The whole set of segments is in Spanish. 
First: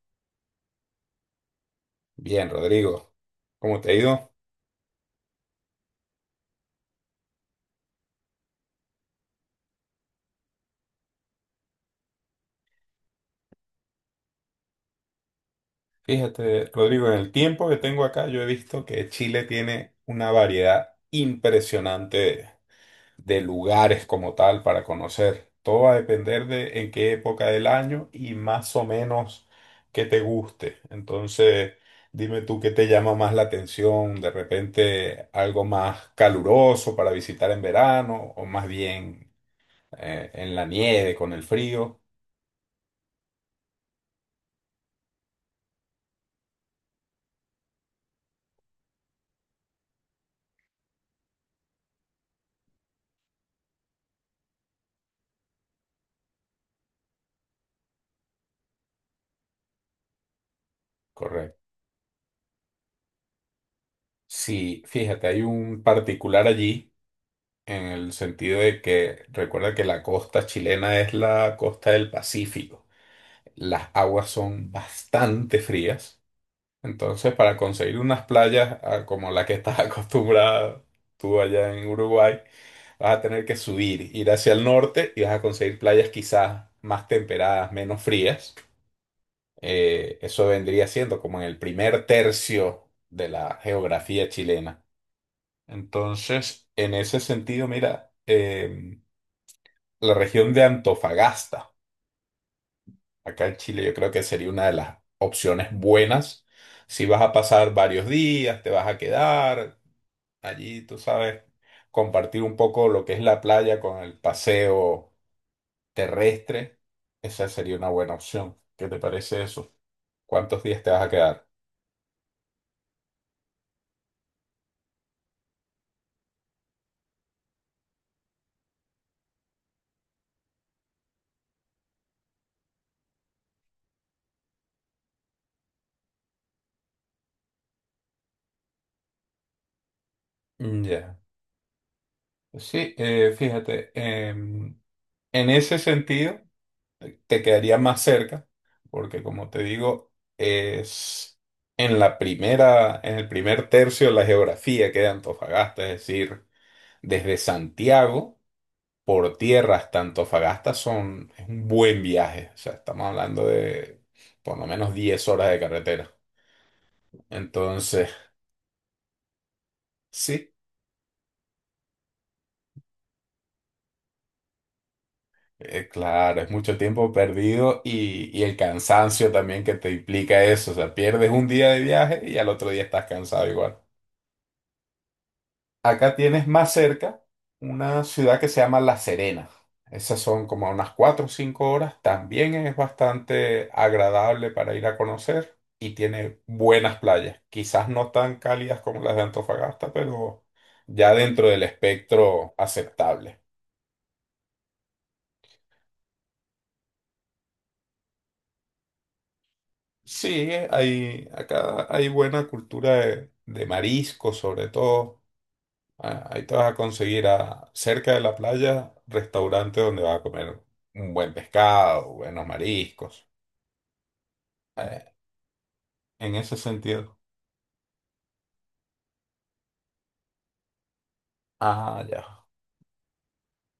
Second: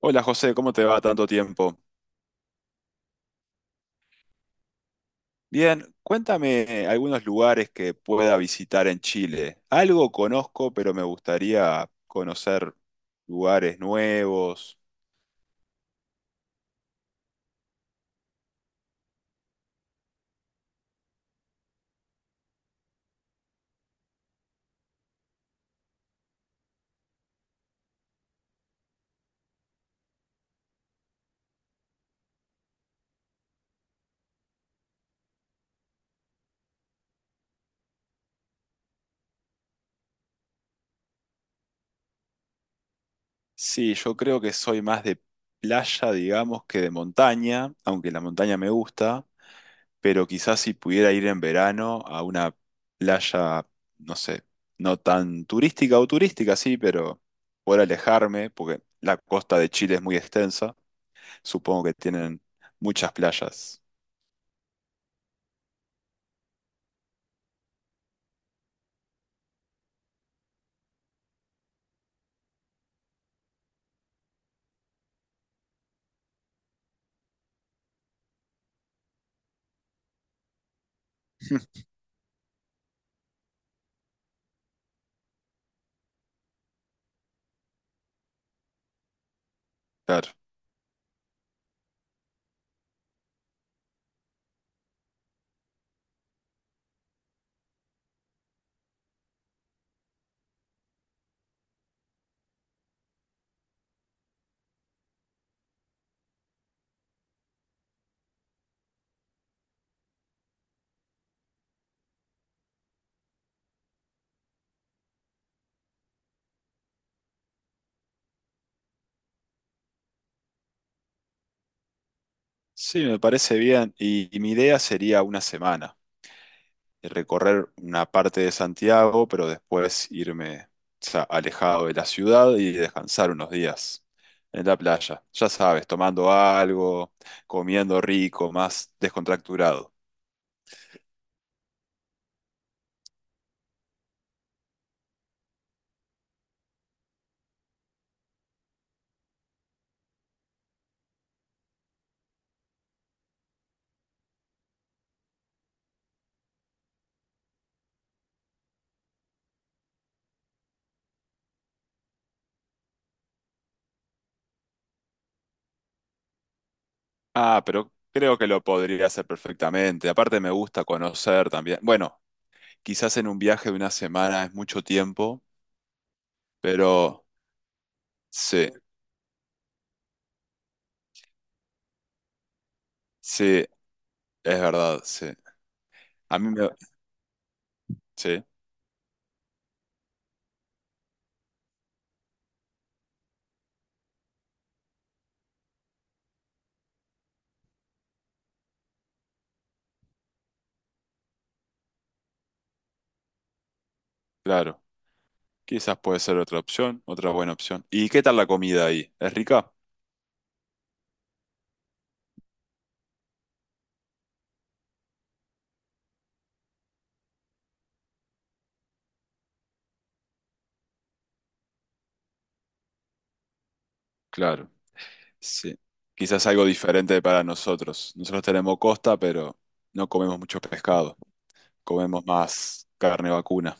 Hola José, ¿cómo te va? Tanto tiempo. Bien, Rodrigo. ¿Cómo te ha ido? Bien, cuéntame algunos lugares que pueda visitar en Chile. Algo conozco, pero me gustaría conocer lugares nuevos. Fíjate, Rodrigo, en el tiempo que tengo acá, yo he visto que Chile tiene una variedad impresionante de lugares como tal para conocer. Todo va a depender de en qué época del año y más o menos qué te guste. Entonces, dime tú qué te llama más la atención, de repente algo más caluroso para visitar en verano o más bien en la nieve con el frío. Sí, yo creo que soy más de playa, digamos, que de montaña, aunque la montaña me gusta, pero quizás si pudiera ir en verano a una playa, no sé, no tan turística o turística, sí, pero poder alejarme, porque la costa de Chile es muy extensa. Correcto. Supongo que tienen muchas playas. Sí, fíjate, hay un particular allí en el sentido de que recuerda que la costa chilena es la costa del Pacífico. Las aguas son bastante frías, entonces para conseguir unas playas como la que estás acostumbrada tú allá en Uruguay, vas a tener que subir, ir hacia el norte y vas a conseguir playas quizás más temperadas, menos frías. Claro. Eso vendría siendo como en el primer tercio de la geografía chilena. Entonces, en ese sentido, mira, la región de Antofagasta, acá en Chile, yo creo que sería una de las opciones buenas. Si vas a pasar varios días, te vas a quedar allí, tú sabes, compartir un poco lo que es la playa con el paseo terrestre, esa sería una buena opción. ¿Qué te parece eso? ¿Cuántos días te vas a quedar? Sí, me parece bien. Y mi idea sería una semana, de recorrer una parte de Santiago, pero después irme, o sea, alejado de la ciudad y descansar unos días en la playa. Ya sabes, tomando algo, comiendo rico, más descontracturado. Mm, ya. Sí, fíjate, en ese sentido. Te quedaría más cerca, porque como te digo, es en el primer tercio de la geografía que de Antofagasta, es decir, desde Santiago por tierra hasta Antofagasta es un buen viaje, o sea, estamos hablando de por lo menos 10 horas de carretera. Ah, pero Entonces, creo que lo podría hacer perfectamente. Aparte me sí, gusta conocer también. Bueno, quizás en un viaje de una semana es mucho tiempo, claro, es mucho tiempo pero perdido y el sí. cansancio también que te implica eso, o sea, pierdes un día de viaje y al otro día estás cansado Sí, igual. es verdad, sí. Acá A tienes mí me... más cerca una ciudad Sí, que se llama La Serena. Esas son como unas 4 o 5 horas. También es bastante agradable para ir a conocer y tiene buenas playas. Quizás no tan cálidas como las de Antofagasta, pero ya dentro del espectro aceptable. claro. Quizás puede ser otra opción, otra buena opción. ¿Y qué tal la comida ahí? ¿Es rica? Sí, acá hay buena cultura de marisco sobre todo. Ahí te vas a conseguir cerca de la playa, restaurante donde vas a comer un buen pescado, buenos mariscos. Claro. Eh, Sí. en Quizás ese algo sentido. diferente para nosotros. Nosotros tenemos costa, pero no comemos mucho pescado. Ah, Comemos ya. más carne vacuna.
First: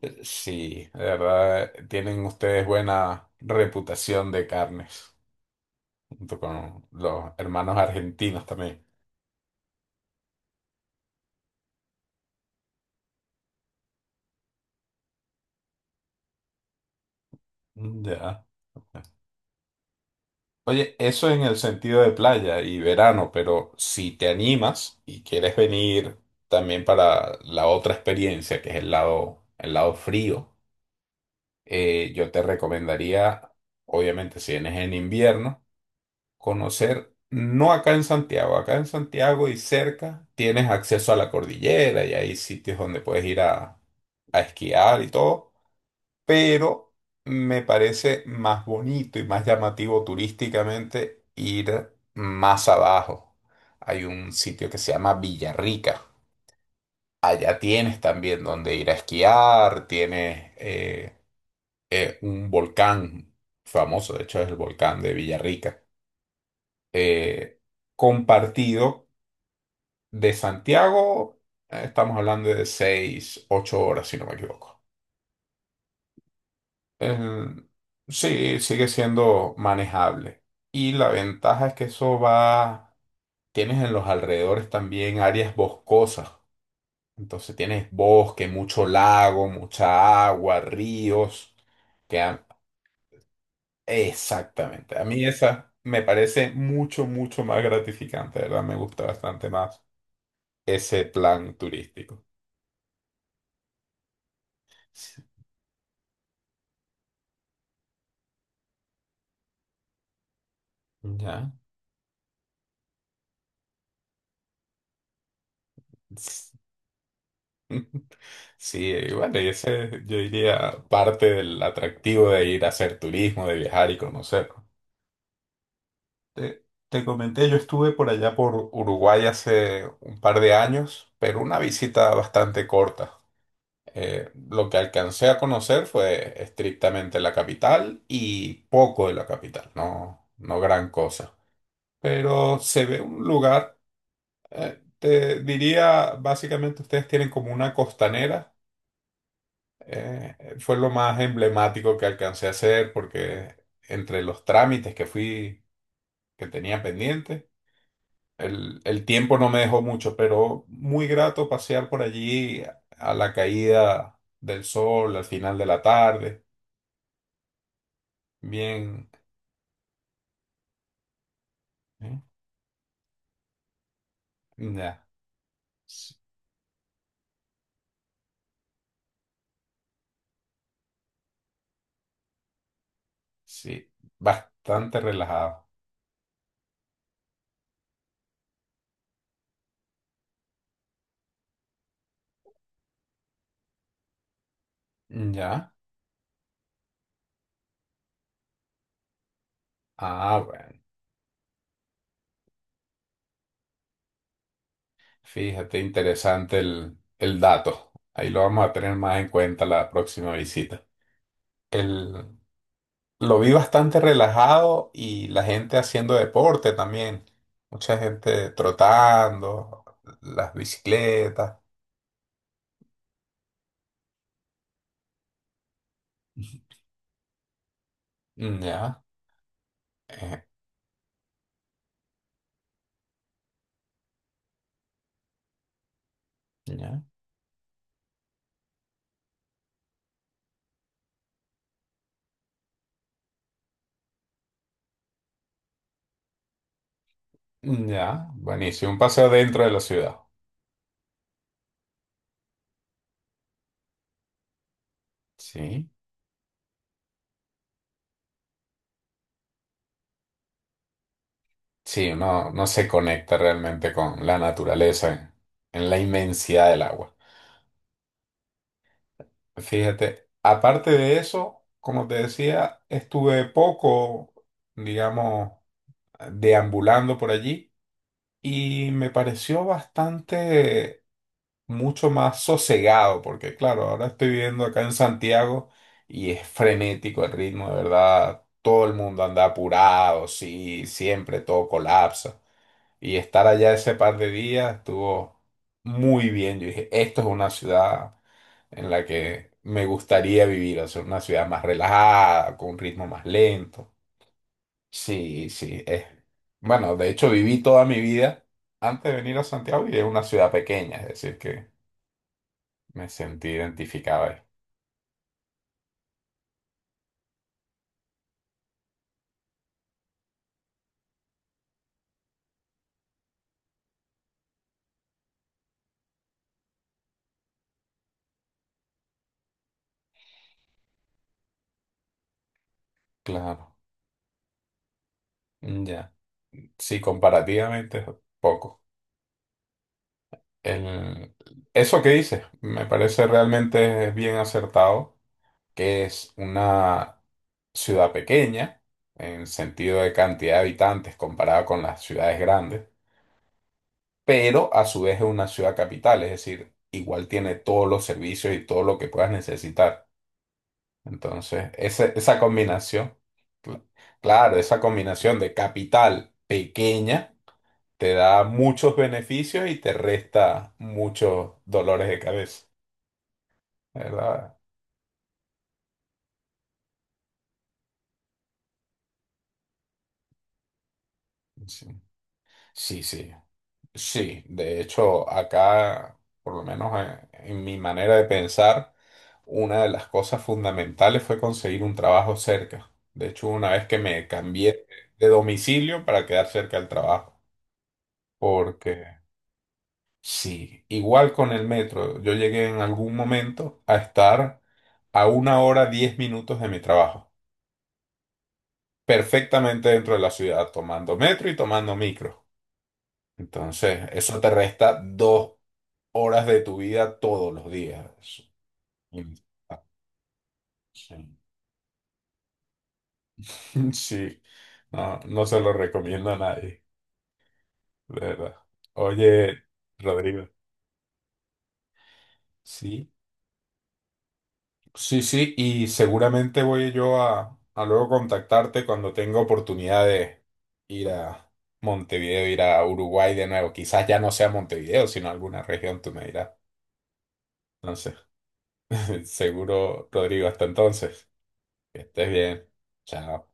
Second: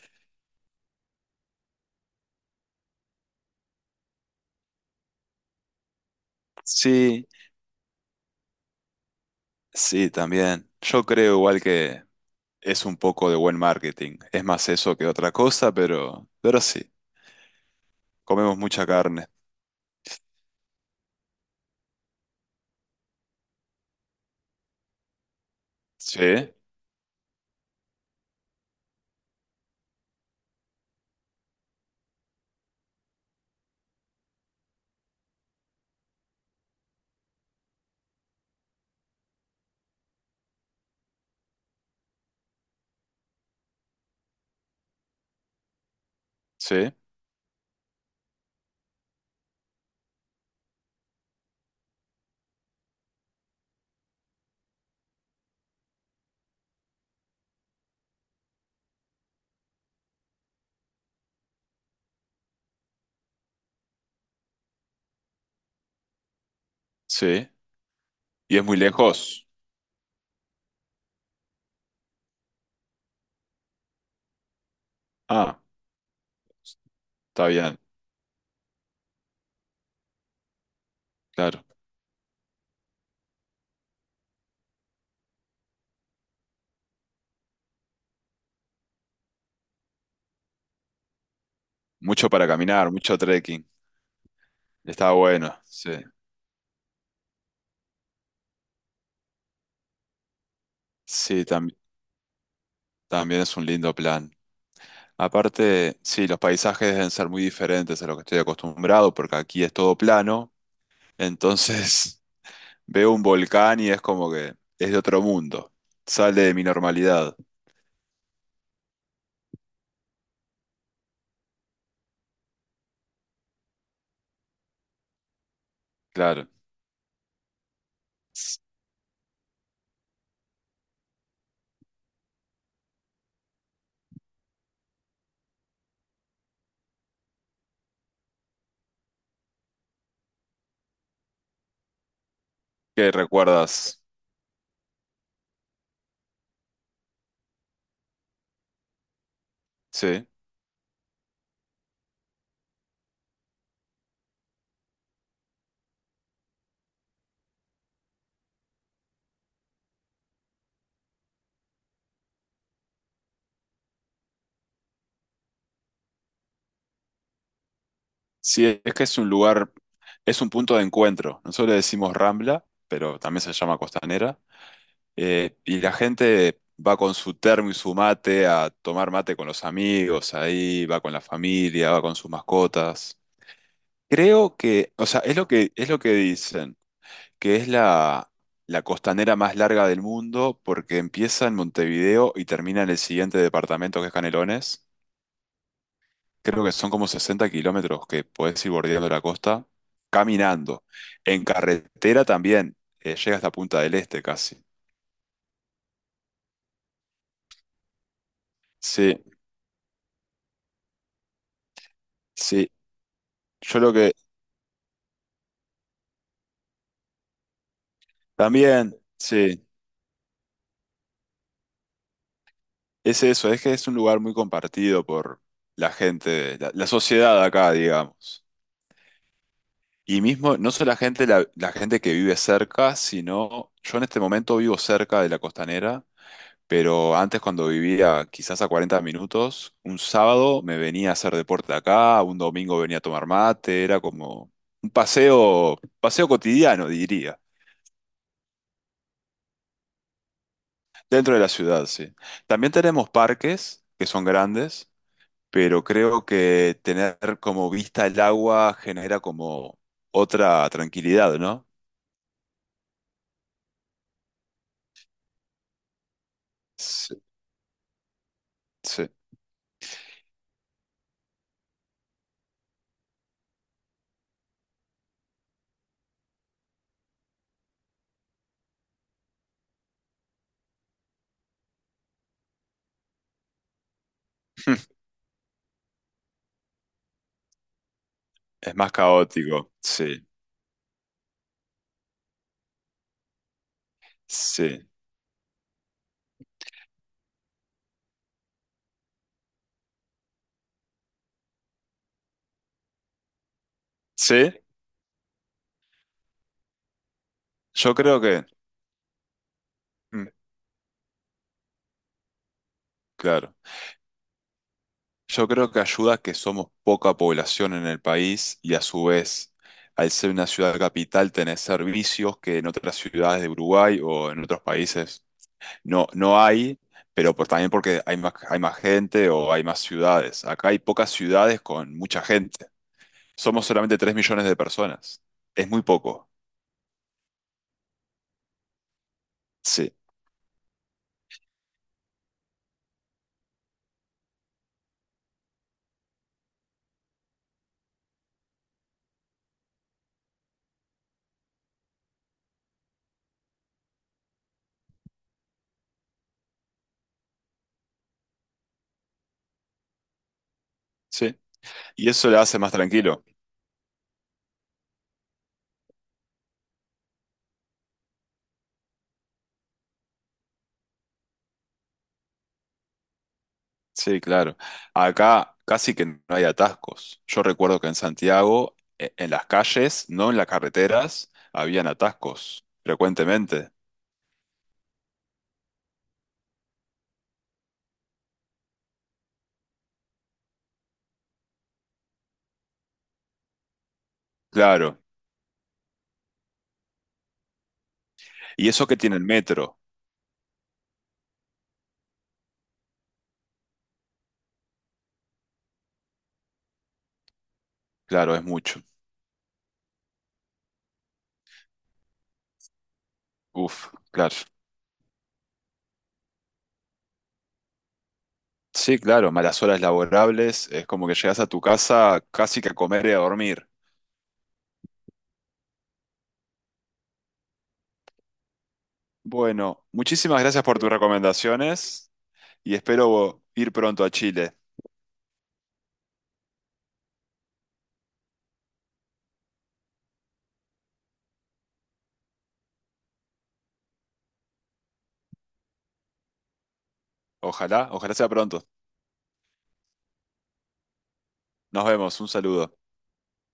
Sí, de verdad, tienen ustedes buena reputación de carnes, junto con Sí, los hermanos argentinos también. sí, también. Yo creo igual que es un poco de buen marketing. Es más eso que otra cosa, pero sí. Mm, ya. Comemos mucha carne. Oye, eso en el sentido de playa y verano, pero si te animas y quieres venir Sí, también para la otra experiencia, que es el lado frío. Yo te recomendaría, obviamente, si vienes en invierno, conocer, no acá en Santiago, acá en Santiago y cerca tienes acceso a la cordillera y hay sitios donde puedes ir a esquiar y todo, pero sí, me parece más bonito y más llamativo turísticamente ir más abajo. Hay un sitio que se llama Villarrica. Allá tienes también donde ir a esquiar, tienes un volcán famoso, de hecho es el volcán de Villarrica, sí. eh, ¿Y es muy compartido lejos? de Santiago, estamos hablando de 6 8 horas, si no me equivoco. Ah. Está El- bien, sí, sigue siendo manejable. Y la claro. ventaja es que eso va, tienes en los alrededores también áreas boscosas. Entonces tienes bosque, mucho lago, mucha agua, ríos, que Mucho han- para caminar, mucho trekking. Exactamente. A Está mí bueno, esa sí. me parece mucho, mucho más gratificante, de ¿verdad? Me gusta bastante más ese Sí, plan tam- turístico. También es un lindo plan. Sí. Aparte, sí, los paisajes deben ser muy diferentes a lo que estoy acostumbrado, porque aquí es todo plano. Ya. Entonces, veo un volcán y es como que es de otro mundo. Sale S- de mi normalidad, Sí, bueno, y ese yo diría parte del atractivo de ir a hacer turismo, de viajar y conocer. claro. Te comenté, yo estuve por allá por Uruguay hace un par de años, pero una visita bastante corta. Lo que alcancé a conocer fue estrictamente la capital y poco de la capital, no, no gran cosa. Pero se ve ¿Qué un lugar, recuerdas? Te diría, básicamente ustedes tienen como una costanera, Sí. Fue lo más emblemático que alcancé a hacer porque entre los trámites que fui, que tenía pendiente, el tiempo no me dejó mucho, pero muy grato pasear por allí a la caída del sol, al final de la tarde. Sí, es que Bien. Es un punto de encuentro. Nosotros le decimos ¿Eh? Rambla, pero también se llama Costanera. Ya. Y la Sí, gente va con su termo y su mate a tomar mate con los amigos, ahí va con la familia, va con sus mascotas. sí, Creo que, bastante o sea, relajado. Es lo que dicen, que es la costanera más larga del mundo porque empieza en Montevideo y termina en el siguiente departamento que es Canelones. Ya. Creo que son como 60 kilómetros que podés ir bordeando la costa Ah, bueno. caminando. En carretera también, llega hasta Punta del Este casi. Fíjate, interesante el dato. Ahí lo vamos a tener Sí, más en cuenta la próxima visita. El, sí. lo vi Yo lo bastante que relajado y la gente haciendo deporte también. Mucha gente También, sí, trotando, las bicicletas. es eso, es que es un lugar muy compartido por la gente, la sociedad de acá, digamos. Ya. Y eh, mismo, no solo la gente, la gente que vive cerca, sino yo en este momento vivo cerca de la costanera, ya. pero antes cuando vivía quizás a 40 minutos, un sábado me venía a hacer deporte acá, un domingo venía a tomar mate, era como un paseo, paseo cotidiano, diría, Ya. Buenísimo. Un paseo dentro de la ciudad. dentro de la ciudad, sí. También tenemos parques que son grandes, pero Sí. creo que tener como vista el agua genera como otra tranquilidad, ¿no? Sí, uno no se conecta realmente con la naturaleza en la inmensidad del agua. Sí, sí. Fíjate, aparte de eso, como te decía, estuve poco, digamos, deambulando por allí y me pareció bastante mucho más sosegado, porque claro, ahora estoy viviendo acá en Santiago y es frenético el ritmo, de verdad, Es todo más el mundo anda caótico, sí, apurado, sí, siempre todo colapsa. Y estar allá ese par de días sí, estuvo muy bien. Yo dije, esto es una ciudad en la que me gustaría vivir, o sea, una ciudad más relajada, con un ritmo más lento. sí. Sí, sí, es. Bueno, de hecho viví toda Yo mi creo que, vida antes de venir a Santiago y es una mm, ciudad pequeña, es decir, que me sentí claro, identificado ahí. yo creo que ayuda a que somos poca población en el país y a su vez, al ser una ciudad capital, tenés servicios que en otras ciudades de Uruguay o en otros países no, no hay, pero pues también porque hay más gente o hay más ciudades. Acá hay pocas ciudades con mucha gente. Somos Claro, solamente 3 millones de personas. Es muy ya. poco. Sí, comparativamente es poco. Sí, El... Eso que dices me parece realmente bien acertado que es una ciudad pequeña en sentido de cantidad de habitantes comparada con las ciudades grandes, pero a su vez es una ciudad capital, es decir, igual tiene todos los servicios y todo lo que puedas necesitar. sí. Entonces, Y eso esa le hace más combinación, tranquilo. cl- claro, esa combinación de capital pequeña te da muchos beneficios y te resta muchos dolores de cabeza, Sí, ¿verdad? claro. Acá casi que no hay atascos. Yo recuerdo que en Santiago, en las calles, no en las carreteras, Sí, habían atascos sí. Sí. frecuentemente. Sí, de hecho, acá, por lo menos en mi manera de pensar, una de las cosas fundamentales fue conseguir un trabajo cerca. De hecho, una vez que me cambié Claro. de domicilio para quedar cerca del trabajo, Y eso que porque tiene el metro, sí, igual con el metro, yo llegué en algún momento a estar a 1 hora 10 minutos de mi trabajo, claro, es mucho. perfectamente dentro de la ciudad, tomando metro y tomando micro. Uf, Entonces, claro. eso te resta 2 horas de tu vida todos los días. Sí, claro, Mm, malas horas laborables, es como que sí. llegas a tu casa casi que a comer y a dormir. Sí. No, no se lo recomiendo a nadie, de verdad. Oye, Bueno, muchísimas Rodrigo. gracias por tus recomendaciones y Sí, espero ir pronto a Chile. sí, sí, y seguramente voy yo a luego contactarte cuando tenga oportunidad de ir a Montevideo, ir a Uruguay de nuevo. Quizás ya no sea Montevideo, sino alguna región, tú me dirás. Ojalá, Entonces, ojalá sea pronto. seguro, Rodrigo, hasta entonces, Nos que vemos, estés un bien. saludo. Chao.